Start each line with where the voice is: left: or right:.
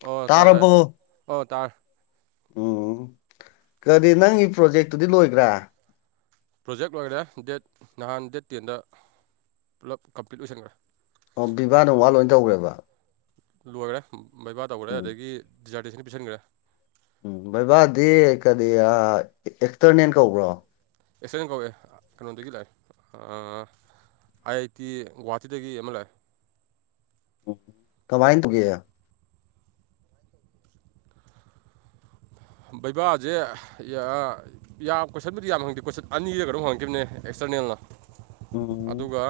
right: ꯑꯣ ꯇꯥꯏ ꯇꯥꯏ
left: ꯇꯥꯔꯕꯣ
right: ꯑꯣ ꯇꯥꯔꯦ
left: ꯎꯝ ꯀꯔꯤ ꯅꯪꯒꯤ ꯄ꯭ꯔꯣꯖꯦꯛꯇꯨꯗꯤ ꯂꯣꯏꯈ꯭ꯔꯦ
right: ꯄ꯭ꯔꯣꯖꯦꯛ ꯂꯣꯏꯈꯔꯦ ꯗꯦꯠ ꯅꯍꯥꯟ ꯗꯦꯠ ꯇꯦꯟꯗ ꯄꯨꯂꯞ ꯀꯝꯄ꯭ꯂꯤꯠ ꯂꯣꯏꯁꯟꯈ꯭ꯔꯦ
left: ꯑꯣ ꯕꯤꯕꯥꯅ ꯋꯥ ꯂꯣꯏ ꯇꯧꯒꯔ꯭ꯦꯕ
right: ꯂꯣꯏꯈꯔꯦ ꯕꯩꯕꯥ ꯇꯧꯈ꯭ꯔꯦ
left: ꯎꯝ
right: ꯑꯗꯒꯤ ꯗꯤꯖꯥꯔꯇꯦꯁꯟ ꯄꯤꯁꯟꯒꯔꯦ
left: ꯎꯝ ꯕꯩꯕꯥꯗꯤ ꯀꯔꯤ ꯑꯥ ꯑꯦꯛꯁꯇꯔꯅꯦꯟ ꯀꯧꯕ꯭ꯔꯣ
right: ꯑꯦꯛꯁꯇꯔꯅꯦꯟ ꯀꯧꯋꯦ ꯀꯩꯅꯣꯗꯒꯤ ꯂꯥꯛꯑꯦ ꯑꯥꯏ ꯑꯥꯏ ꯇꯤ ꯒꯨꯍꯥꯇꯤꯗꯒꯤ ꯑꯃ ꯂꯥꯛꯑꯦ
left: ꯀꯃꯥꯏꯟ [unintelligible]
right: ꯕꯩꯕꯥꯖꯦ ꯌꯥ ꯑꯥ ꯌꯥꯝ ꯀꯣꯏꯁꯟꯕꯨꯗꯤ ꯌꯥꯝ ꯍꯪꯗꯦ ꯀꯣꯏꯁꯠ ꯑꯅꯤꯔ ꯀꯩꯅꯣꯝ ꯍꯪꯉꯥꯛꯈꯤꯕꯅꯦ ꯑꯦꯛꯁꯇꯔꯅꯦꯜꯅ
left: ꯎꯝ
right: ꯑꯗꯨꯒ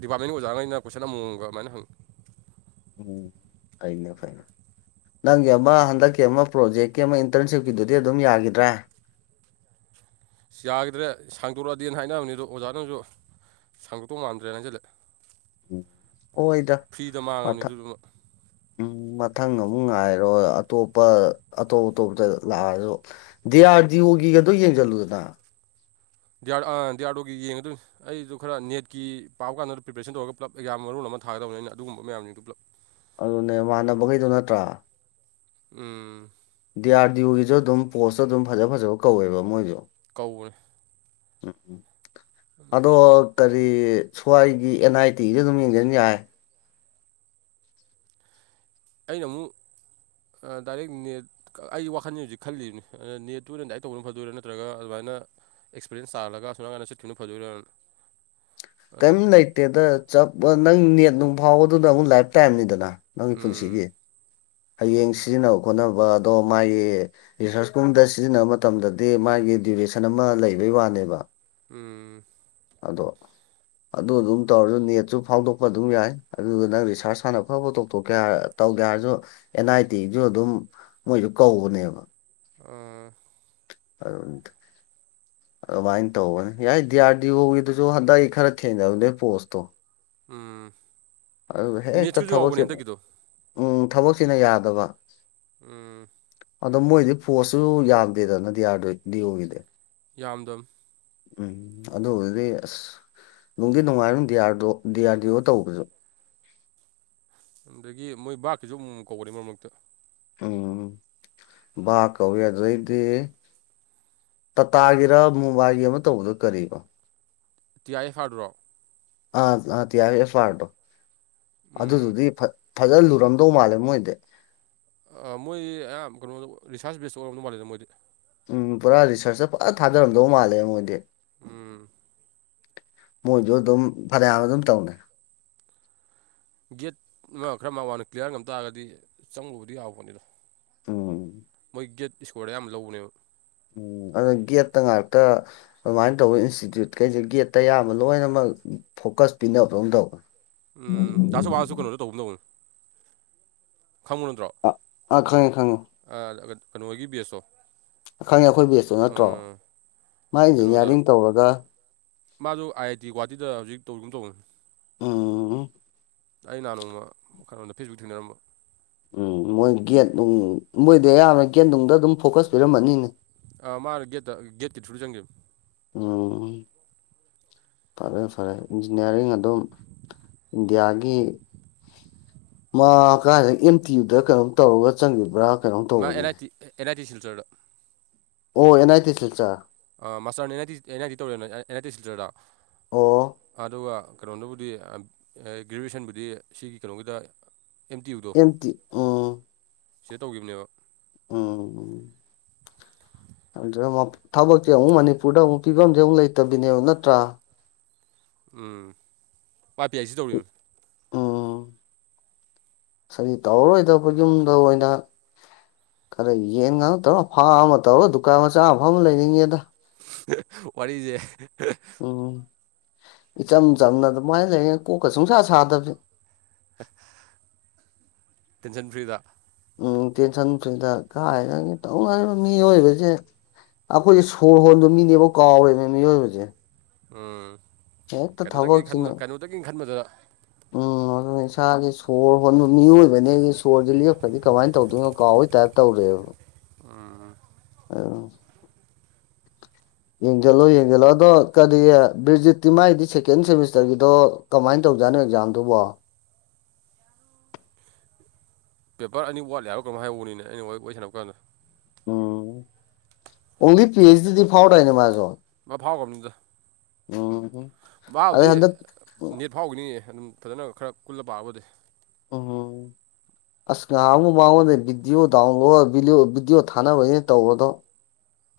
right: ꯗꯤꯄꯥꯔꯠꯃꯦꯟꯒꯤ ꯑꯣꯖꯥꯒꯩꯅ ꯀꯣꯏꯁꯟ ꯑꯃꯃꯝꯒ ꯑꯗꯨꯃꯥꯏꯅ ꯍꯪꯉꯤ
left: ꯎꯝ ꯑꯩꯅ ꯐꯩ ꯅꯪꯒꯤ ꯑꯃꯥ ꯍꯟꯗꯛꯀꯤ ꯑꯃꯥ ꯄ꯭ꯔꯣꯖꯦꯛꯀꯤ ꯑꯃ ꯏꯟꯇꯔꯟꯁꯤꯞꯀꯤꯗꯨꯗꯤ ꯑꯗꯨꯝ ꯌꯥꯒꯤꯗ꯭ꯔꯦ
right: ꯑꯁ ꯌꯥꯒꯤꯗ꯭ꯔꯦ ꯁꯥꯡꯗꯣꯔꯛꯑꯗꯤ ꯍꯥꯏꯅꯕꯅꯤ ꯑꯗꯣ ꯑꯣꯖꯥꯅꯁꯨ ꯁꯥꯡꯗꯣꯛꯇꯧ ꯃꯥꯟꯗ꯭ꯔꯦꯅ ꯍꯥꯏꯖꯜꯂꯦ
left: ꯍꯣꯏꯗ
right: ꯃꯥꯡꯉꯕꯅꯤ
left: ꯃꯊꯛ
right: ꯑꯗꯨꯗꯨꯃ
left: ꯎꯝ ꯃꯊꯪ ꯑꯃꯨꯛ ꯉꯥꯏꯔꯣ ꯑꯇꯣꯞꯄ ꯑꯇꯣꯞ ꯑꯇꯣꯞꯗ ꯂꯥꯛꯑꯁꯨ ꯗꯤ ꯑꯥꯔ ꯗꯤ ꯑꯣꯒꯤꯒꯗꯣ ꯌꯦꯡꯖꯜꯂꯨꯗꯅ
right: ꯗꯤꯌꯥꯔ ꯑꯥ ꯗꯤꯌꯥꯔꯗꯣꯒꯤ ꯌꯦꯡꯒꯗꯣꯏꯅꯤ ꯑꯩꯖꯨ ꯈꯔ ꯅꯦꯠꯀꯤ ꯄꯥꯕ ꯀꯥꯟꯗ ꯄ꯭ꯔꯤꯄꯔꯦꯁꯟ ꯇꯧꯔꯒ ꯄꯨꯂꯞ ꯑꯦꯛꯖꯝ ꯃꯔꯣꯜ ꯑꯃ ꯊꯥꯒꯦ ꯇꯧꯅꯦ ꯑꯩꯅ ꯑꯗꯨꯒꯨꯝꯕ ꯃꯌꯥꯝꯁꯤꯡꯗꯣ ꯄꯨꯂꯞ
left: ꯑꯗꯨꯅꯦ ꯃꯥꯟꯅꯕꯒꯩꯗꯣ ꯅꯠꯇ꯭ꯔꯥ
right: ꯎꯝ
left: ꯗꯤ ꯑꯥꯔ ꯗꯤ ꯑꯣꯒꯤꯁꯨ ꯑꯗꯨꯝ ꯄꯣꯁꯇꯣ ꯑꯗꯨꯝ ꯐꯖ ꯐꯖꯕ ꯀꯧꯋꯦꯕ ꯃꯣꯏꯖꯨ
right: ꯀꯧꯕꯅꯦ
left: ꯑꯗꯣ ꯀꯔꯤ ꯁ꯭ꯋꯥꯏꯒꯤ ꯑꯦꯟ ꯑꯥꯏ ꯇꯤꯒꯤꯗ ꯑꯗꯨꯝ ꯌꯦꯡꯖꯟ ꯌꯥꯔꯦ
right: ꯑꯩꯅ ꯑꯃꯨꯛ ꯑ ꯗꯥꯏꯔꯦꯛ ꯅꯦꯠ ꯑꯩ ꯋꯥꯈꯟꯖꯦ ꯍꯧꯖꯤꯛ ꯈꯜꯂꯤꯝꯅꯤ ꯑ ꯅꯦꯠꯇꯨ ꯑꯣꯏꯅ ꯗꯥꯏꯔꯦꯛ ꯇꯧꯕꯅ ꯐꯗꯣꯏꯔꯥ ꯅꯠꯇ꯭ꯔꯒ ꯑꯗꯨꯃꯥꯏꯅ ꯑꯦꯛꯁꯄꯤꯔꯦꯟꯁ ꯇꯥꯜꯂꯒ ꯑꯁꯣꯟꯅꯥꯀꯟꯗ ꯆꯠꯈꯤꯕꯅ ꯐꯗꯣꯏꯔꯅ
left: [unintelligible] ꯀꯦꯝ ꯂꯩꯇꯦꯗ ꯆꯞ ꯑ ꯅꯪ ꯅꯦꯠ ꯅꯨꯡ ꯐꯥꯎꯕꯗꯨꯅ ꯑꯃꯨꯛ ꯂꯥꯏꯐ ꯇꯥꯏꯝꯅꯤꯗꯅ ꯅꯪꯒꯤ
right: ꯎꯝ
left: ꯄꯨꯟꯁꯤꯒꯤ ꯍꯌꯦꯡ ꯁꯤꯖꯤꯟꯅꯕ ꯈꯣꯠꯅꯕ ꯑꯗꯣ ꯃꯥꯒꯤ ꯔꯤꯁꯔꯁꯀꯨꯝꯕꯗ ꯁꯤꯖꯤꯟꯅꯕ ꯃꯇꯝꯗꯗꯤ ꯃꯥꯒꯤ ꯗꯤꯔꯦꯁꯟ ꯑꯃ ꯂꯩꯕꯩ ꯋꯥꯅꯦꯕ
right: ꯎꯝ
left: ꯑꯗꯣ ꯑꯗꯨ ꯑꯗꯨꯝ ꯇꯧꯔꯁꯨ ꯅꯦꯠꯁꯨ ꯐꯥꯎꯗꯣꯛꯄ ꯑꯗꯨꯝ ꯌꯥꯏ ꯑꯗꯨꯗꯨꯅ ꯔꯤꯁꯥꯥꯔꯁ ꯍꯥꯟꯅ ꯐꯠ ꯐꯠ ꯇꯣꯛꯊꯣꯛꯀꯦ ꯍꯥꯏ ꯇꯧꯒꯦ ꯍꯥꯏꯔꯁꯨ ꯑꯦꯟ ꯑꯥꯏ ꯇꯤꯁꯨ ꯑꯗꯨꯝ ꯃꯣꯏꯖꯨ ꯀꯧꯕꯅꯦꯕ
right: ꯑꯥ
left: [unintelligible] ꯑꯗꯨꯃꯥꯏꯅ ꯇꯧꯕꯅꯦ ꯌꯥꯏ ꯗꯤ ꯑꯥꯔ ꯗꯤ ꯑꯣꯒꯤꯗꯨꯁꯨ ꯍꯟꯗꯛ ꯑꯩ ꯈꯔ ꯊꯦꯡꯅꯕꯅꯦ ꯄꯣꯁꯇꯣ
right: ꯎꯝ
left: ꯑꯗꯨꯒ ꯍꯦꯛꯇ
right: ꯃꯦꯠꯁꯀꯤꯁꯨ
left: ꯊꯕꯛꯁꯦ
right: ꯌꯥꯎꯕꯅꯦ ꯍꯟꯗꯛꯀꯤꯗꯣ
left: ꯎꯝ ꯊꯕꯛꯁꯤꯅ ꯌꯥꯗꯕ
right: ꯎꯝ
left: ꯑꯗꯣ ꯃꯣꯏꯗꯤ ꯄꯣꯁꯁꯨ ꯌꯥꯝꯗꯦꯗꯅ ꯗꯤ ꯌꯥꯔ ꯗꯤ ꯌꯣꯒꯤꯗꯤ
right: ꯌꯥꯝꯗꯝ
left: ꯎꯝ ꯑꯗꯨꯕꯨꯗꯤ ꯑꯁ ꯅꯨꯡꯗꯤ ꯅꯨꯡꯉꯥꯏꯔꯝ ꯗꯤ ꯑꯥꯔꯗꯣ ꯗꯤ ꯑꯥꯔ ꯗꯤ ꯑꯣ ꯇꯧꯕꯖꯨ
right: ꯑꯗꯨꯗꯒꯤ ꯃꯣꯏ ꯕꯥꯛꯀꯤꯁꯨ ꯑꯃꯨꯛꯃꯨꯛ ꯀꯧꯕꯅꯤ ꯃꯔꯛ ꯃꯔꯛꯇ
left: ꯎꯝ ꯕꯥꯛ ꯀꯧꯏ ꯑꯗꯨꯗꯩꯗꯤ ꯇꯥꯇꯥꯒꯤꯔ ꯃꯣꯕꯥꯏꯒꯤ ꯑꯃ ꯇꯧꯕꯗꯣ ꯀꯔꯤꯕ
right: ꯇꯤ ꯑꯥꯏ ꯑꯦꯐ ꯑꯥꯔꯗꯨꯔꯣ
left: ꯑꯥ ꯑꯥ ꯇꯤꯌꯥ ꯑꯦꯐ ꯑꯥꯔꯗꯣ
right: ꯎꯝ
left: ꯑꯗꯨꯗꯨꯗꯤ ꯐꯥ ꯐꯖꯅ ꯂꯨꯔꯝꯗꯧ ꯃꯥꯜꯂꯦ ꯃꯣꯏꯗꯤ
right: ꯑ ꯃꯣꯏꯗꯤ ꯑꯌꯥꯝꯕ ꯀꯩꯅꯣꯗꯣ ꯔꯤꯁꯥꯔꯁ ꯕꯦꯁ ꯑꯣꯏꯔꯝꯗꯧ ꯃꯥꯜꯂꯤꯗ ꯃꯣꯏꯗꯤ
left: ꯎꯝ ꯄꯨꯔꯥ ꯔꯤꯁꯔꯁꯇ ꯐꯖ ꯊꯥꯗꯔꯝꯗꯧ ꯃꯥꯜꯂꯦꯕ ꯃꯣꯏꯗꯤ
right: ꯎꯝ
left: ꯃꯣꯏꯖꯨ ꯑꯗꯨꯝ ꯐꯅꯌꯥꯝ ꯑꯗꯨꯝ ꯇꯧꯅꯩ
right: ꯒꯦꯠ ꯅꯪꯅ ꯈꯔ ꯃꯉꯥꯟ ꯀ꯭ꯂꯤꯌꯥꯔ ꯉꯝ ꯇꯥꯔꯒꯗꯤ ꯆꯪꯕꯕꯨꯗꯤ ꯌꯥꯕ ꯄꯣꯠꯅꯤꯗ
left: ꯎꯝ
right: ꯒꯦꯠ ꯏꯁꯣꯔꯗ ꯑꯌꯥꯝꯕ ꯂꯧꯕꯅꯦꯕ
left: ꯎꯝ ꯑꯗꯨꯅ ꯒꯦꯠꯇ ꯉꯥꯛꯇ ꯑꯗꯨꯃꯥꯏꯅ ꯇꯧꯕ ꯏꯟꯁꯇꯤꯇ꯭ꯌꯨꯠ ꯀꯩꯁꯦ ꯒꯦꯠꯇ ꯑꯌꯥꯝꯕ ꯂꯣꯏꯅꯃꯛ ꯐꯣꯀꯁ ꯄꯤꯅꯕꯗꯧꯅ ꯇꯧꯕꯅꯦ
right: ꯎꯝ ꯗꯥ ꯁꯨꯕꯥꯁꯁꯨ ꯀꯩꯅꯣꯗ ꯇꯧꯕꯨꯝ ꯇꯧꯕꯅꯤ ꯈꯪꯕꯥ ꯅꯠꯇꯔꯣ
left: ꯑꯥ ꯑꯥ ꯈꯪꯉꯦ ꯈꯪꯉꯦ
right: ꯑꯥ ꯀꯩꯅꯣꯒꯤ ꯕꯦꯁꯇꯣ
left: ꯈꯪꯉꯦ ꯑꯩꯈꯣꯏ ꯕꯦꯁꯇꯣ ꯅꯠꯇ꯭ꯔꯣ ꯃꯥ ꯏꯟꯖꯤꯅꯤꯌꯥꯔꯤꯡ ꯇꯧꯔꯒ
right: ꯃꯥꯖꯨ ꯑꯥꯏ ꯑꯥꯏ ꯇꯤ ꯒꯨꯍꯥꯇꯤꯗ ꯍꯧꯖꯤꯛ ꯇꯧꯔꯤꯒꯨꯝ ꯇꯧꯕꯅꯤ
left: ꯎꯝ
right: ꯑꯩ ꯅꯍꯥꯟ ꯅꯣꯡꯃ ꯀꯩꯅꯣꯗ ꯐꯦꯁꯕꯨꯛ ꯊꯦꯡꯅꯔꯝꯕ
left: ꯎꯝ ꯃꯣꯏ ꯒꯦꯠ ꯅꯨꯡ ꯃꯣꯏꯗꯤ ꯑꯌꯥꯝꯕꯅ ꯒꯦꯠꯅꯨꯡꯗ ꯑꯗꯨꯝ ꯐꯣꯀꯁ ꯄꯤꯔꯝꯃꯅꯤꯅꯦ
right: ꯑ ꯃꯥꯅ ꯒꯦꯠꯇ ꯒꯦꯠꯀꯤ ꯊ꯭ꯔꯨꯗ ꯆꯪꯒꯤꯕꯅꯦ
left: ꯎꯝ ꯐꯔꯦ ꯐꯔꯦ ꯏꯟꯖꯤꯅꯤꯌꯥꯔꯤꯡ ꯑꯗꯨꯝ ꯏꯟꯗꯤꯌꯥꯒꯤ ꯃꯥ ꯀꯥꯏꯗ ꯑꯦꯝ ꯇꯤ ꯌꯨꯗ ꯀꯩꯅꯣꯝ ꯇꯧꯔꯒ ꯆꯪꯒꯤꯕ꯭ꯔꯥ
right: ꯃꯥ ꯑꯦꯂꯥꯏ ꯇꯤ ꯑꯦꯂꯥꯏ ꯇꯤ ꯁꯤꯜꯆꯔꯗ
left: ꯑꯣ ꯑꯦꯟ ꯑꯥꯏ ꯇꯤ ꯁꯤꯟꯆ
right: ꯃꯥꯁꯇꯔꯅ N I T N I T ꯇꯧꯔ ꯑꯦꯟ ꯑꯥꯏ ꯇꯤ ꯁꯤꯜꯆꯔꯗ
left: ꯑꯣ
right: ꯑꯗꯨꯒ ꯀꯩꯅꯣꯅꯕꯨꯗꯤ ꯒ꯭ꯔꯦꯖꯨꯋꯦꯁꯟꯕꯨꯗꯤ ꯁꯤꯒꯤ ꯀꯩꯅꯣꯒꯤꯗ ꯑꯦꯝ ꯇꯤ ꯌꯨꯗꯣ
left: ꯇꯤ ꯎꯝ
right: ꯁꯤꯗ ꯇꯧꯈꯤꯕꯅꯦꯕ
left: ꯎꯝ ꯎꯝ ꯈꯡꯗꯔ꯭ꯦꯕꯣ ꯊꯕꯛꯁꯦ ꯑꯃꯨꯛ ꯃꯅꯤꯄꯨꯔꯗ ꯑꯃꯨꯛ ꯐꯤꯕꯝꯁꯦ ꯑꯃꯨꯛ ꯂꯩꯇꯕꯤꯅꯦꯕ ꯅꯠꯇ꯭ꯔꯥ
right: ꯎꯝ ꯄꯥꯏ ꯄꯤ ꯑꯥꯏ ꯁꯤ ꯇꯧꯔꯤꯕꯅꯦ
left: ꯑꯁꯩ ꯇꯧꯔꯔꯣꯏꯗꯕ ꯌꯨꯝꯗ ꯑꯣꯏꯅ ꯈꯔ ꯌꯦꯟ ꯉꯅꯨ ꯇꯧꯔꯣ ꯑꯐꯥꯝ ꯑꯃ ꯇꯧꯔꯣ ꯗꯨꯀꯥꯟ ꯃꯆꯥ ꯑꯃ ꯐꯝꯃꯥ ꯂꯩꯅꯤꯡꯉꯦꯗ
right: [unintelligible] ꯋꯥꯔꯤꯁꯦ [unintelligible]
left: ꯎꯝ ꯏꯆꯝ ꯆꯝꯅ ꯑꯗꯨꯃꯥꯏꯅ ꯂꯩꯌꯦ ꯀꯣꯛꯀ ꯁꯨꯡꯁꯥ ꯁꯥꯗꯕꯁꯦ
right: [unintelligible] ꯇꯦꯟꯁꯟ ꯐ꯭ꯔꯤꯗ
left: ꯎꯝ ꯇꯦꯟꯁꯟ ꯐ꯭ꯔꯤꯗ ꯀꯥꯏꯅꯤ ꯇꯧꯅꯔꯤꯕ ꯃꯤꯑꯣꯏꯕꯁꯦ ꯑꯩꯈꯣꯏꯁꯦ ꯁꯣꯔ ꯍꯣꯟꯕ ꯃꯤꯅꯦꯕ ꯀꯥꯎꯔꯦꯅꯦ ꯃꯤꯑꯣꯏꯕꯁꯦ
right: ꯎꯝ
left: ꯍꯦꯛꯇ
right: ꯀꯩꯅꯣꯇꯪ
left: ꯊꯕꯛꯁꯤꯅ
right: ꯈꯟꯕ ꯀꯩꯅꯣꯗꯒꯤ ꯈꯟꯕꯗꯨꯗ
left: ꯎꯝ ꯑꯗꯨ ꯏꯁꯥꯁꯦ ꯁꯣꯔ ꯍꯣꯟꯕ ꯃꯤꯑꯣꯏꯕꯅꯦ ꯑꯩꯗꯤ ꯁꯣꯔꯁꯦ ꯂꯤꯔꯄ꯭ꯔꯗꯤ ꯀꯃꯥꯏꯅ ꯇꯧꯗꯣꯏꯅꯣ ꯀꯥꯎꯋꯩ ꯇꯥꯏꯄ ꯇꯧꯔꯦꯕ
right: [unintelligible] ꯎꯝ [unintelligible]
left: [unintelligible] ꯑꯩꯋꯡ [unintelligible] ꯌꯦꯡꯖꯤꯂꯣ
right: ꯇꯧ
left: ꯌꯦꯡꯖꯤꯂꯣ ꯑꯗꯣ ꯀꯗꯤ ꯕꯤ꯭ꯔꯖꯤꯠꯇꯤ ꯃꯥꯒꯤꯗꯤ ꯁꯦꯀꯦꯟ ꯁꯦꯃꯤꯁꯇꯔꯒꯤꯗꯣ ꯀꯃꯥꯏꯅ ꯇꯧꯖꯥꯠꯅꯣ ꯑꯦꯛꯖꯥꯝꯗꯨꯕꯣ
right: ꯄꯦꯄꯔ ꯑꯅꯤ ꯋꯥꯠꯂꯤ ꯍꯥꯏꯔ ꯀꯩꯌꯣꯏꯝꯍꯥꯏꯍꯧꯕꯅꯤꯅꯦ ꯑꯩꯅ ꯋꯥꯔꯤ ꯋꯥꫪꯤ ꯑꯣꯏ ꯁꯥꯟꯅꯕ ꯀꯥꯟꯗ
left: ꯎꯝ ꯑꯣꯡꯂꯤ ꯄꯤ ꯑꯩꯁꯗꯤꯗꯤ ꯐꯥꯎꫪꯗꯥꯏꯅꯦ ꯃꯥꯖꯣ
right: ꯃꯥ ꯐꯥꯎꯈ꯭ꯔꯕꯅꯤꯗ ꯥ
left: ꯑꯗꯩ
right: ꯃꯥꯕꯨꯗꯤ
left: ꯍꯟꯗꯛ
right: ꯅꯦꯠ ꯐꯥꯎꯒꯤꯅꯤꯌꯦ ꯑꯗꯨꯝ ꯐꯖꯅ ꯈꯔ ꯀꯨꯜꯂ ꯄꯥꯕꯨꯗꯤ
left: ꯎꯍꯨꯝ ꯑꯁ ꯉꯍꯜ ꯃꯥꯡꯉꯣꯟꯗꯩꯩ ꯕꯤꯗꯤꯑꯣ ꯗꯧꯂꯣꯕꯤꯑꯣ ꯕꯤꯗꯤꯑꯣ ꯊꯥꯅꯕꯅꯤꯅ ꯇꯧꯕꯗꯣ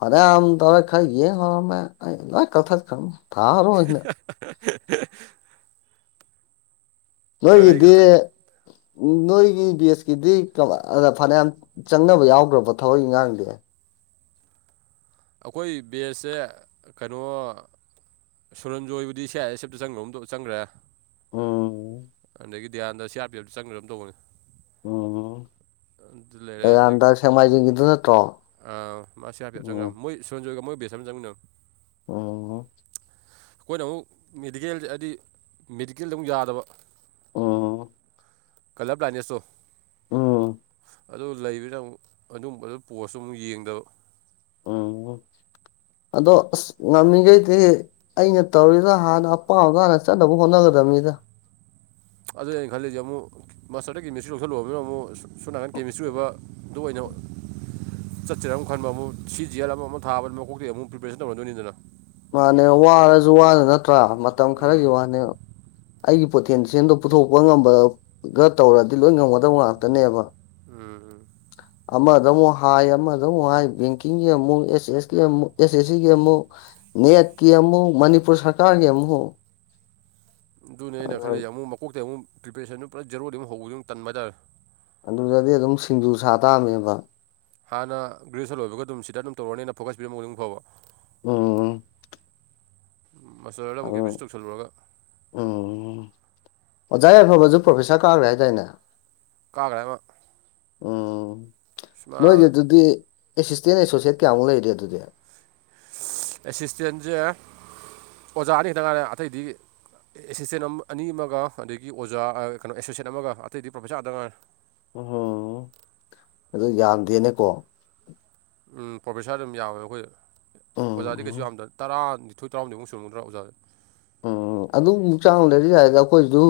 left: ꯑꯗꯩꯩ ꯑꯃꯨꯛꯃꯨꯛ ꯇꯧꯔ ꯈ ꯌꯦꯡ ꯉꯝꯃꯝꯃꯦ ꯑꯩ ꯂꯣꯏ ꯀꯊ ꯈꯥꯝ ꯇꯥꯃꯨꯛꯅ
right: [unintelligible] ꯍꯥꯍꯥ ꯈꯔ
left: ꯅꯣꯏꯒꯤꯗꯤ
right: ꯈꯔ
left: ꯅꯣꯏꯒꯤ ꯕꯦꯁꯀꯤꯗꯤ ꯀꯃꯥꯏ ꯑꯥ ꯐꯅꯌꯥꯝ ꯆꯪꯅꯕ ꯌꯥꯎꯒꯔꯥꯕꯣ ꯊꯋꯥꯛ ꯏꯡ ꯉꯥꯡꯗꯤ
right: ꯑꯩꯈꯣꯏ ꯕꯦꯁꯁꯦ ꯀꯩꯅꯣ ꯁꯨꯔꯟꯖꯣꯏꯕꯨꯗꯤ ꯁꯤ ꯑꯥꯏ ꯑꯦꯁ ꯑꯦꯐꯇ ꯆꯪꯒ꯭ꯔꯒꯨꯝ ꯆꯪꯒ꯭ꯔꯦ
left: ꯎꯝ
right: ꯑꯗꯒꯤ ꯗꯌꯥꯥꯟꯟꯗ ꯁꯤ ꯑꯥꯔ ꯄꯤ ꯑꯦꯐꯇ ꯆꯪꯒ꯭ꯔꯒꯨꯝ ꯇꯧꯕꯅꯦ
left: ꯎꯝ
right: ꯑꯗꯨ ꯂꯩꯔꯦ ꯑꯗ
left: ꯂꯩꯔꯥꯝꯗ ꯁꯦꯡꯃꯥꯏꯖꯤꯡꯒꯤꯗꯨ ꯅꯠꯇ꯭ꯔꯣ
right: ꯑ ꯃꯥ ꯁꯤ ꯑꯥꯔꯄꯤꯌꯦꯞ ꯆꯡꯒ꯭ꯔꯅꯦ
left: ꯎꯝ
right: [inaudible] ꯁꯨꯔꯟꯖꯣꯏꯒ ꯃꯣꯏ ꯕꯦꯁ ꯑꯝꯗ ꯆꯪꯃꯤꯟꯅꯕꯅꯦ
left: ꯑꯣ
right: ꯑꯩꯈꯣꯏꯅ ꯑꯃꯨꯛ ꯃꯦꯗꯤꯀꯦꯜꯖꯦ ꯍꯥꯏꯗꯤ ꯃꯦꯗꯤꯀꯦꯜꯗ ꯑꯃꯨꯛ ꯌꯥꯗꯕ
left: ꯎꯝ
right: ꯀꯜꯂꯔ ꯕ꯭ꯂꯥꯏꯟꯅꯦꯁ ꯇꯣ
left: ꯎꯝ
right: ꯑꯗꯨ ꯂꯩꯕꯗ ꯑꯃꯨꯛ ꯑꯗꯨꯝꯕ ꯄꯣꯁꯇꯨ ꯑꯃꯨꯛ ꯌꯦꯡꯗꯕ
left: ꯎꯝ ꯑꯗꯣ ꯑꯁ ꯉꯝꯃꯤꯈꯩꯗꯤ ꯑꯩꯅ ꯇꯧꯔꯤꯗ ꯍꯥꯟꯅ ꯑꯄꯥꯝꯕꯗ ꯍꯥꯟꯅ ꯆꯠꯅꯕ ꯍꯣꯠꯅꯒꯗꯕꯅꯤꯗ
right: [unintelligible] ꯑꯗꯨꯅꯦ ꯑꯩ ꯈꯜꯂꯤꯁꯦ ꯑꯃꯨꯛ ꯃꯥꯁꯇꯔꯗ ꯀꯦꯃꯤꯁꯇ꯭ꯔꯤ ꯂꯧꯁꯤꯜꯂꯨꯔꯒꯥ ꯑꯃꯨꯛ ꯁꯣꯝ ꯅꯥꯀꯟ ꯀꯦꯃꯤꯁꯇ꯭ꯔꯤ ꯑꯣꯏꯕ [unintelligible] ꯑꯗꯨ ꯑꯣꯏꯅ [unintelligible] ꯆꯠꯁꯔ ꯑꯃꯨꯛ ꯈꯟꯕ ꯑꯃꯨꯛ ꯁꯤ ꯖꯤꯋꯜ ꯑꯃ ꯑꯃ ꯊꯕꯅꯤ ꯃꯀꯣꯛꯇꯩ ꯑꯃꯨꯛ ꯄ꯭ꯔꯤꯄꯦꯁꯟ ꯇꯧꯅꯥꯗꯣꯏꯅꯤꯗꯅ
left: ꯃꯥꯅꯦ ꯋꯥꯔꯁꯨ ꯋꯥꯅ ꯅꯠꯇ꯭ꯔꯥ ꯃꯇꯝ ꯈꯔꯒꯤ
right: ꯎꯝ
left: ꯋꯥꯅꯦ ꯑꯩꯒꯤ ꯄꯣꯊꯦꯟꯁꯤꯋꯜꯗꯣ ꯄꯨꯊꯣꯛꯄ ꯉꯝꯕꯒ ꯇꯧꯔꯗꯤ ꯂꯣꯏ ꯉꯝꯒꯗꯕ ꯉꯥꯛꯇꯅꯦꯕ
right: ꯎꯝ ꯎꯝ
left: [inaudible] ꯑꯃꯗ ꯑꯃꯨꯛ ꯍꯥꯏ ꯑꯃꯗ ꯑꯃꯨꯛ ꯍꯥꯏ ꯕꯦꯡꯀꯤꯡꯒꯤ ꯑꯃꯨꯛ ꯑꯦꯁ ꯑꯦ ꯑꯦꯁꯀꯤ ꯑꯃꯨꯛ ꯑꯦꯁ ꯑꯦꯁ ꯁꯤꯒꯤ ꯑꯃꯨꯛ ꯅꯦꯠꯀꯤ ꯑꯃꯨꯛ ꯃꯅꯤꯄꯨꯔ ꯁꯔꯀꯥꯔꯒꯤ ꯑꯃꯨꯛ
right: ꯑꯗꯨꯅꯦꯩꯅ ꯈꯜꯂꯤꯖꯦ ꯑꯃꯨꯛ ꯃꯀꯣꯛ ꯑꯃꯨꯛ ꯄꯔꯤꯄꯦꯁꯟꯗꯨ ꯄꯨꯂꯞ ꯖꯦꯔꯣꯗꯒꯤ ꯍꯧꯕꯗꯨ ꯇꯟꯕ ꯍꯥꯏꯇꯥꯔꯦ
left: ꯑꯗꯨꯗꯗꯤ ꯑꯗꯨꯝ ꯁꯤꯡꯖꯨ ꯁꯥ ꯇꯥꯝꯃꯦꯕ
right: ꯍꯥꯟꯅ ꯒ꯭ꯔꯦꯖꯨꯁꯟ ꯂꯣꯏꯕ ꯑꯗꯨꯝ ꯁꯤꯗ ꯑꯗꯨꯝ ꯇꯧꯔꯅꯤꯅ ꯐꯣꯀꯁ ꯄꯤꯔꯝꯕ ꯑꯣꯏꯗꯤ ꯐꯕ
left: ꯎꯝ
right: ꯃꯁꯇꯔꯗ ꯑꯃꯨꯛ [unintelligible]
left: ꯎꯝ
right: ꯇꯧꯁꯜꯂꯨꯔꯒ
left: ꯎꯝ ꯑꯣꯖꯥ ꯌꯥꯏꯐꯕꯁꯨ ꯄ꯭ꯔꯣꯐꯦꯁꯥꯔ ꯀꯥꯈ꯭ꯔꯦ ꯍꯥꯏꯗꯥꯏꯅꯦ
right: ꯀꯥꯒ꯭ꯔ ꯃꯥ
left: ꯎꯝ ꯅꯣꯏꯗꯤ ꯑꯗꯨꯗꯤ ꯑꯦꯁꯤꯁꯇꯦꯟ ꯑꯦꯁꯣꯁꯤꯌꯦꯠ ꯀꯌꯥꯃꯨꯛ ꯂꯩꯒꯦ ꯑꯗꯨꯗꯤ
right: ꯑꯦꯁꯤꯁꯇꯦꯟꯁꯦ ꯑꯣꯖꯥ ꯑꯅꯤ ꯈꯦꯛꯇꯪ ꯉꯥꯏꯔꯦ ꯑꯇꯩꯗꯤ ꯑꯦꯁꯤꯁꯇꯦꯟ ꯑꯃ ꯑꯅꯤ ꯑꯃꯒ ꯑꯗꯒꯤ ꯑꯣꯖꯥ ꯀꯩꯅꯣ ꯑꯦꯁꯣꯁꯦꯠ ꯑꯃꯒ ꯑꯇꯩꯗꯤ ꯄ꯭ꯔꯣꯐꯦꯁꯔ ꯉꯥꯡꯇ ꯉꯥꯏꯔꯦ
left: ꯎꯝ ꯑꯗꯨ ꯌꯥꯝꯗꯦꯅꯦꯀꯣ
right: ꯎꯝ ꯄ꯭ꯔꯣꯐꯦꯁꯥꯔ ꯑꯗꯨꯝ ꯌꯥꯎꯋꯦ ꯑꯩꯈꯣꯏ ꯑꯣꯖꯥꯗꯤ ꯀꯩꯁꯨ
left: ꯎꯝ
right: ꯌꯥꯝꯗ꯭ꯔꯦ ꯇꯔꯥ ꯊꯣꯏ ꯇꯔꯥꯍꯨꯝꯗꯣꯏꯃꯨꯛ ꯁꯨꯔꯝꯒꯗ꯭ꯔ ꯑꯣꯖꯥ
left: ꯎꯝ ꯑꯗꯨꯕꯨꯛ ꯆꯥꯡ ꯂꯩꯔꯗꯤ ꯌꯥꯏꯗ ꯑꯩꯈꯣꯏꯁꯨ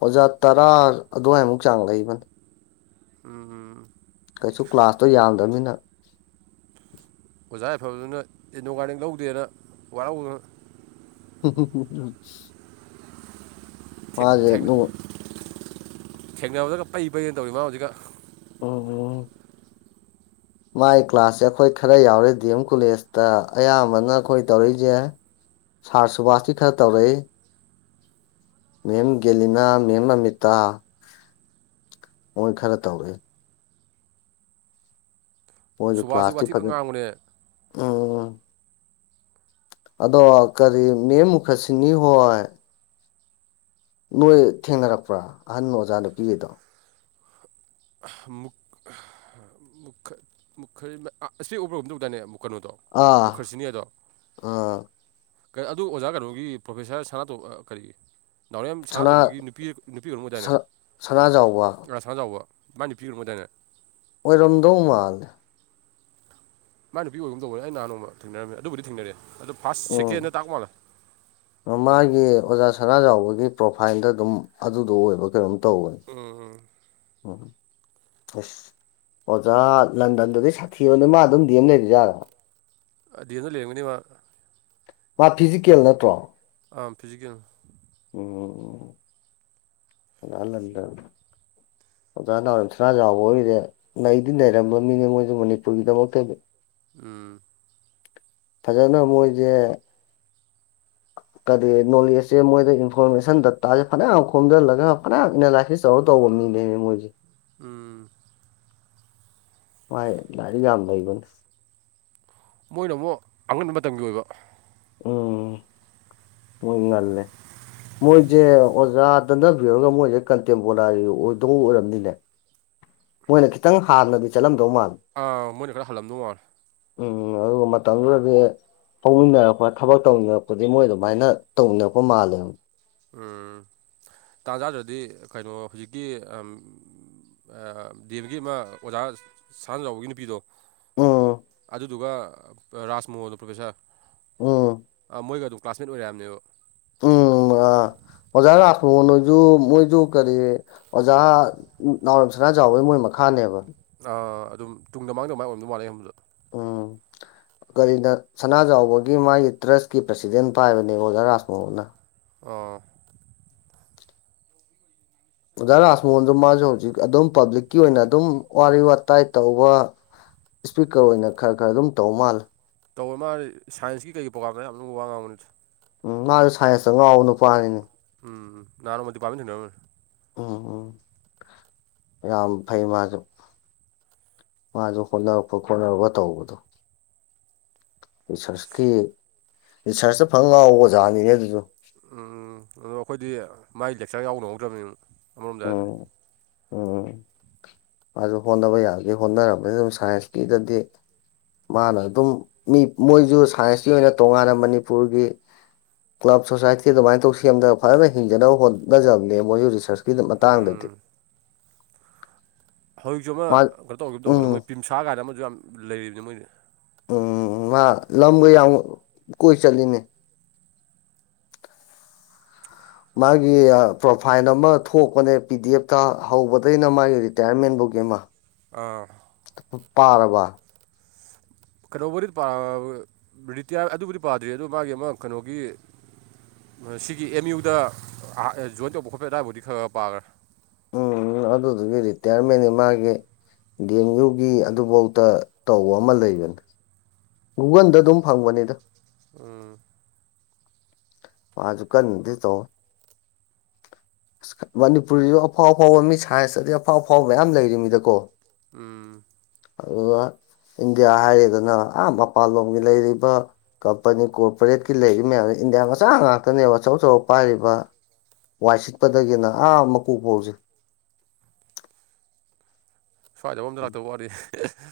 left: ꯑꯣꯖꯥ ꯇꯔꯥ ꯑꯗꯨꯋꯥꯏꯃꯨꯛ ꯆꯥꯡ ꯂꯩꯕꯅꯤ
right: ꯎꯝ ꯎꯝ
left: ꯀꯩꯁꯨ ꯀ꯭ꯂꯥꯁꯇꯣ ꯌꯥꯝꯗ꯭ꯔꯕꯅꯤꯅ
right: ꯑꯣꯖꯥ ꯌꯥꯏꯐꯕꯗꯨꯅ ꯏꯟꯗꯣꯒꯥꯅꯤꯛ ꯂꯧꯗꯦꯅ ꯋꯥꯔꯧꯗꯅ
left: [unintelligible]
right: ꯊꯦꯛ
left: ꯃꯥꯁꯦ
right: ꯊꯦꯡꯅ
left: ꯅꯣꯡ
right: ꯊꯦꯡꯅꯕꯗꯒ ꯄꯩ ꯄꯩꯗꯅ ꯇꯧꯔꯤ ꯃꯥ ꯍꯧꯖꯤꯛꯀꯥꯟ
left: [inaudible] ꯃꯥꯏ ꯀ꯭ꯂꯥꯁꯁꯦ ꯑꯩꯈꯣꯏ ꯈꯔ ꯌꯥꯎꯔꯦ ꯗꯤ ꯑꯦꯝ ꯀꯣꯂꯦꯖꯇ ꯑꯌꯥꯝꯕꯅ ꯑꯩꯈꯣꯏ ꯇꯧꯔꯛꯏꯁꯦ ꯁꯥꯔ ꯁꯨꯕꯥꯁꯇꯤ ꯈꯔ ꯇꯧꯔꯛꯏ ꯃꯦꯝ ꯒꯦꯂꯤꯅꯥ ꯃꯦꯝ ꯑꯃꯤꯇꯥ ꯃꯣꯏ ꯈꯔ ꯇꯧꯔꯏ ꯃꯣꯏꯖꯨ
right: ꯁꯨꯕꯥꯁꯁꯨ
left: ꯀ꯭ꯂꯥꯁꯇꯤ
right: ꯋꯥꯊꯤꯄ
left: ꯐꯖꯅ
right: ꯉꯥꯡꯕꯅꯦ
left: ꯎꯝ ꯑꯗꯣ ꯀꯔꯤ ꯃꯦꯝ ꯃꯨꯈꯁꯤꯅꯤ ꯍꯣꯏ ꯅꯣꯏ ꯊꯦꯡꯅꯔꯛꯄ꯭ꯔꯥ ꯑꯍꯟ ꯑꯣꯖꯥ ꯅꯨꯄꯤꯒꯩꯗꯣ
right: ꯨꯑ ꯃꯨꯛ ꯑ ꯃꯨꯛ ꯃꯨꯛꯈ ꯏꯁꯄꯦꯛ ꯎꯞꯄ꯭ꯔ ꯀꯩꯅꯣꯝ ꯇꯧꯗꯥꯏꯅꯦ ꯀꯩꯅꯣꯗꯣ
left: ꯑꯥ
right: ꯃꯨꯈꯔꯁꯤꯅꯤ ꯍꯥꯏꯗꯣ
left: ꯑꯥ
right: ꯀ ꯑꯗꯨ ꯑꯣꯖꯥ ꯀꯩꯅꯣꯒꯤ ꯄ꯭ꯔꯣꯐꯦꯁꯥꯔ ꯁꯅꯥꯇꯣ ꯀꯔꯤ ꯅꯥꯎꯔꯦꯝ
left: ꯁꯅꯥ
right: ꯁꯅꯥꯇꯣꯝꯕꯒꯤ ꯅꯨꯄꯤ ꯅꯨꯃꯤꯠ ꯀꯩꯅꯣꯝ ꯑꯣꯏꯗꯥꯏꯅꯦ
left: ꯁꯅꯥꯖꯥꯎꯕ
right: ꯑꯁ ꯈꯖꯥꯎꯋ ꯃꯅꯤ ꯄꯤꯈ꯭ꯔꯨ ꯃ ꯇꯥꯏꯅ
left: ꯑꯣꯏꯔꯝꯗꯧ ꯃꯥꯜꯂꯦ
right: ꯃꯥꯏ ꯅꯨꯄꯤ ꯑꯣꯏꯕ ꯑꯃ ꯇꯧꯕꯅꯦ ꯑꯩ ꯅꯍꯥꯟ ꯅꯣꯡꯃ ꯊꯦꯡꯅꯔꯝꯃꯦ ꯑꯗꯨꯕꯨꯗꯤ ꯊꯦꯡꯅꯔꯦ ꯑꯗꯨ
left: ꯎꯝ ꯃꯥꯒꯤ ꯑꯣꯖꯥ ꯁꯅꯥꯖꯥꯎꯕꯒꯤ ꯄ꯭ꯔꯣꯐꯥꯏꯜꯗ ꯑꯗꯨꯝ ꯑꯗꯨꯗꯣ ꯑꯣꯏꯕ ꯀꯩꯅꯣꯝ ꯇꯧꯕꯅꯤ
right: ꯎꯝ ꯎꯝ
left: ꯎꯝ ꯑꯁ ꯑꯣꯖꯥ ꯂꯟꯗꯟꯗꯗꯤ ꯁꯥꯊꯤꯕꯅꯦ ꯃꯥ ꯑꯗꯨꯝ ꯗꯤꯑꯦꯝ ꯂꯩꯔꯤꯖꯥꯠꯂ
right: ꯑ ꯗꯤ ꯑꯦꯝꯗ ꯂꯩꯔꯝꯒꯤꯅꯤ ꯃꯥ
left: ꯃꯥ ꯐꯤꯖꯤꯀꯦꯜ ꯅꯠꯇ꯭ꯔꯣ
right: ꯑꯥ ꯐꯤꯖꯤꯀꯦꯜ
left: ꯎꯝ [inaudible] ꯑꯣꯖꯥ ꯅꯥꯎꯔꯦꯝ ꯁꯅꯥꯖꯥꯎꯕ ꯍꯣꯏꯒꯖꯦ ꯅꯩꯗꯤ ꯅꯩꯔꯝꯃꯝꯅꯤꯅꯦ ꯃꯣꯏꯖꯦ ꯃꯅꯤꯄꯨꯔꯒꯤꯗꯃꯛꯇꯗꯤ
right: ꯎꯝ
left: ꯐꯖꯅ ꯃꯣꯏꯁꯦ ꯀ ꯅꯣꯂꯦꯖꯁꯦ ꯃꯣꯏꯗ ꯏꯟꯐꯣꯔꯃꯦꯁꯟ ꯗꯇꯥꯁꯦ ꯐꯅꯌꯥꯝ ꯈꯣꯝꯖꯤꯜꯂꯒ ꯐꯅꯌꯥꯝ ꯑꯦꯅꯥꯂꯥꯏꯁꯤꯁ ꯆꯂ ꯇꯧꯕ ꯃꯤꯅꯦꯅꯦ ꯃꯣꯏꯁꯦ
right: ꯎꯝ
left: ꯍꯣꯏ ꯂꯥꯏꯔꯤꯛ ꯌꯥꯝꯕꯩꯒꯅꯦ
right: ꯃꯣꯏꯅ ꯑꯃꯨꯛ ꯑꯉꯟꯕ ꯃꯇꯝꯒꯤ ꯑꯣꯏꯕ
left: ꯎꯝ ꯃꯣꯏꯅꯜꯦ ꯃꯣꯏꯁꯦ ꯑꯣꯖꯥ ꯇꯅꯕꯤꯔꯒ ꯃꯣꯏꯁꯦ ꯀꯟꯇꯦꯝꯄꯣꯔꯥꯔꯤ ꯑꯣꯏꯗꯧ ꯑꯣꯏꯔꯝꯅꯤꯅꯦ ꯃꯣꯏꯅ ꯈꯤꯇꯪ ꯍꯥꯟꯅꯗꯤ ꯆꯠꯂꯝꯗꯧ ꯃꯥꯜ
right: ꯑꯥ ꯃꯣꯏꯅ ꯈꯔ ꯍꯜꯂꯝꯅꯨꯉ
left: ꯎꯝ ꯑꯗꯨꯒ ꯃꯇꯝꯗꯨꯗꯗꯤ ꯐꯧꯃꯤꯟꯅꯔꯛꯄ ꯊꯕꯛ ꯇꯧꯃꯤꯟꯅꯔꯛꯄꯗꯤ ꯃꯣꯏꯗ ꯁꯨꯃꯥꯏꯅ ꯇꯧꯅꯔꯛꯄ ꯃꯥꯜꯂꯦ
right: ꯎꯝ ꯇꯥꯖꯥꯗ꯭ꯔꯗꯤ ꯀꯩꯅꯣ ꯍꯧꯖꯤꯛꯀꯤ ꯗꯗꯤꯕꯒꯤ ꯑꯃ ꯑꯣꯖꯥ ꯁꯍꯥꯟꯖꯕꯒꯤ ꯅꯨꯄꯤꯗꯣ
left: ꯎꯝ
right: ꯑꯗꯨꯗꯨꯒ ꯔꯥꯖ ꯃꯣꯍꯣꯟꯗꯣ
left: ꯎꯝ
right: ꯄ꯭ꯔꯣꯐꯦꯁꯥꯔ ꯃꯣꯏꯒ ꯑꯗꯨꯝ ꯀ꯭ꯂꯥꯁꯃꯦꯠ ꯑꯣꯏꯔꯛꯝꯅꯦꯕ
left: ꯑ ꯃꯖꯥꯏ ꯔꯣ ꯅꯣꯏꯁꯨꯣ ꯃꯣꯏꯁꯨ ꯀꯦꯔꯤ ꯑꯣꯖꯥ ꯅꯥꯎꯔꯦꯝꯁꯅꯥ ꯆꯥꯎꯕꯒꯤ ꯃꯣꯏ ꯃꯈꯥꯅꯦꯕ
right: ꯑꯗꯨꯝ ꯇꯨꯡꯗ ꯃꯃꯥꯡꯗ ꯃꯥꯏ ꯑꯣꯏꯟꯗꯧ ꯃꯥꯜꯂꯦ ꯍꯕꯗꯣ
left: ꯎꯝ ꯀꯔꯤꯅ ꯁꯅꯥꯖꯥꯎꯕꯒꯤ ꯃꯥꯒꯤ ꯇ꯭ꯔꯁꯀꯤ ꯄ꯭ꯔꯁꯤꯗꯦꯟ ꯄꯥꯏꯕꯅꯦꯕ ꯑꯣꯖꯥ ꯔꯥꯥꯁ ꯃꯣꯍꯅ
right: ꯑꯥ
left: ꯑꯣꯖꯥ ꯔꯥꯖ ꯃꯣꯟꯁꯨ ꯃꯥꯁꯨ ꯍꯧꯖꯤꯛ ꯑꯗꯨꯝ ꯄꯥꯕ꯭ꯂꯤꯛꯀꯤ ꯑꯣꯏꯅ ꯑꯗꯨꯝ ꯋꯥꯔꯤ ꯋꯥꯇꯥꯏ ꯇꯧꯕ ꯏꯁꯄꯤꯀꯔ ꯑꯣꯏꯅ ꯈꯔ ꯈꯔ ꯑꯗꯨꯝ ꯇꯧ ꯃꯥꯜꯂꯦ
right: ꯇꯧꯕ ꯃꯥꯗꯤ ꯁꯟꯁ ꯀꯩ ꯄ꯭ꯔꯣꯒꯥꯝ ꯃꯌꯥꯝ ꯌꯥꯝ ꯂꯅꯨꯡꯕ ꯋꯥ ꯉꯥꯡꯕꯅꯤꯠꯇꯦ
left: ꯎꯝ ꯃꯥꯁꯨ ꯁꯥꯏꯟꯁꯇ ꯉꯥꯎꯕ ꯅꯨꯄꯥꯅꯤꯅꯤ
right: ꯎꯝꯝ ꯅꯥꯟꯅ ꯃꯗꯤ ꯄꯝꯃꯤ ꯅꯅꯣꯏ
left: ꯎꯝ ꯎꯝ ꯌꯥꯝ ꯐꯩ ꯃꯥꯁꯨ ꯃꯥꯁꯨ ꯍꯣꯠꯕ ꯈꯣꯠꯅꯔꯒ ꯇꯧꯕꯗꯣ ꯔꯤꯁꯔꯁꯀꯤ ꯔꯤꯁꯔꯁꯇ ꯐꯥꯟ ꯉꯥꯎꯕ ꯑꯣꯖꯥꯅꯤꯅꯦ ꯑꯗꯨꯁꯨ
right: ꯎꯝ ꯑꯗꯣ ꯑꯩꯈꯣꯏꯗꯤ ꯃꯥꯏ ꯂꯦꯛꯆꯔꯒ ꯌꯥꯎꯅꯍꯧꯗ꯭ꯔꯕꯅꯤ ꯑꯃꯔꯣꯝꯗ ꯍꯥꯏꯗꯤ
left: ꯎꯝ ꯎꯝ ꯃꯥꯁꯨ ꯍꯣꯠꯅꯕ ꯌꯥꯔꯗꯤ ꯍꯣꯠꯅꯔꯝꯕꯅꯤ ꯑꯗꯨꯝ ꯁꯥꯏꯟꯁꯀꯤꯗꯗꯤ ꯃꯥꯅ ꯑꯗꯨꯝ ꯃꯤ ꯃꯣꯏꯁꯨ ꯁꯥꯏꯟꯁꯀꯤ ꯑꯣꯏꯅ ꯇꯣꯉꯥꯟꯅ ꯃꯅꯤꯄꯨꯔꯒꯤ ꯀ꯭ꯂꯕ ꯁꯣꯁꯥꯏꯇꯤ ꯑꯗꯨꯃꯥꯏꯅ ꯇꯧ ꯁꯦꯝꯗꯒ ꯐꯖꯅ ꯍꯤꯡꯖꯅꯕ ꯍꯣꯠꯅꯖꯕꯅꯦ ꯃꯣꯏꯁꯨ ꯔꯤꯁ꯭ꯔꯁꯀꯤ
right: ꯎꯝ
left: ꯃꯇꯥꯡꯗꯗꯤ
right: ꯍꯧꯖꯤꯛꯁꯨ ꯑꯃ
left: ꯃꯥ
right: ꯀꯩꯅꯣ ꯇꯧꯈꯤꯕ ꯇꯧꯕꯅꯦ ꯃꯣꯏ
left: ꯎꯝ
right: ꯄꯤꯝꯁꯥ ꯀꯥꯏꯗ ꯑꯃꯁꯨ ꯌꯥꯝ ꯂꯩꯔꯤꯕꯅꯤ ꯃꯣꯏꯗꯤ
left: ꯎꯝ ꯃꯥ ꯂꯝꯒ ꯌꯥꯝ ꯀꯣꯏ ꯆꯠꯂꯤꯅꯦ ꯃꯥꯒꯤ ꯄ꯭ꯔꯣꯐꯥꯏꯜ ꯑꯃ ꯊꯣꯛꯄꯅꯦ ꯄꯤ ꯗꯤ ꯑꯦꯐꯇ ꯍꯧꯕꯗꯒꯤꯅ ꯃꯥꯒꯤ ꯔꯤꯥꯇꯤꯋꯥꯢꯔꯦꯟ ꯄꯣꯛꯒꯤ ꯑꯃ
right: ꯑꯥ
left: [unintelligible]
right: ꯀꯩꯅꯣꯕꯨꯗꯤ ꯔꯤꯇꯤꯌꯥꯔ ꯑꯗꯨꯕꯨꯗꯤ ꯄꯥꯗ꯭ꯔꯤ ꯑꯗꯨ ꯃꯥꯒꯤ ꯑꯃ ꯀꯩꯅꯣꯒꯤ ꯁꯤꯒꯤ ꯑꯦꯝ ꯌꯨꯗ ꯖꯣꯏꯟ ꯇꯧꯕ ꯈꯣꯠꯄ ꯑꯗꯨꯋꯥꯏꯕꯨꯗꯤ ꯈꯔ ꯈꯔ ꯄꯥꯈ꯭ꯔꯦ
left: ꯎꯝ ꯑꯗꯨꯗꯨꯒꯤ ꯔꯤꯇꯥꯌꯥꯔꯃꯦꯟꯅꯤ ꯃꯥꯒꯤ ꯗꯦꯡ ꯌꯨꯒꯤ ꯑꯗꯨꯐꯧꯗ ꯇꯧꯕ ꯑꯃ ꯂꯩꯕꯅꯤ ꯒꯨꯒꯜꯗ ꯑꯗꯨꯝ ꯐꯪꯕꯅꯦꯗ
right: ꯎꯝ
left: ꯃꯥꯁꯨ ꯀꯥꯟꯅꯗꯤ ꯇꯧꯕꯅꯦ ꯃꯅꯤꯄꯨꯔꯤꯗ ꯑꯐꯥꯎ ꯑꯐꯥꯎꯕ ꯃꯤ ꯁꯥꯏꯟꯁꯇꯗꯤ ꯑꯐꯥꯎ ꯑꯐꯥꯎꯕ ꯃꯌꯥꯝ ꯂꯩꯔꯤ ꯃꯤꯗꯀꯣ
right: ꯎꯝ
left: ꯑꯗꯨꯒ ꯏꯟꯗꯤꯌꯥ ꯍꯥꯏꯔꯦꯗꯅ ꯑ ꯃꯄꯥꯟ ꯂꯣꯝꯒꯤ ꯂꯩꯔꯤꯕ ꯀꯝꯄꯅꯤ ꯀꯣꯔꯄꯔꯦꯠꯀꯤ ꯂꯩꯔꯤ ꯃꯌꯥꯝ ꯏꯟꯗꯤꯌꯥ ꯃꯆꯥ ꯉꯥꯛꯇꯅꯦꯕ ꯑꯆꯧ ꯑꯆꯧ ꯄꯥꯏꯔꯤꯕ ꯋꯥꯏ ꯁꯤꯠꯄꯗꯒꯤꯅ ꯑꯥ ꯃꯀꯣꯛ ꯐꯧꯁꯦ
right: ꯁ꯭ꯋꯥꯏꯗ ꯑꯝꯗ ꯂꯥꯛꯇ ꯋꯥꯅꯤ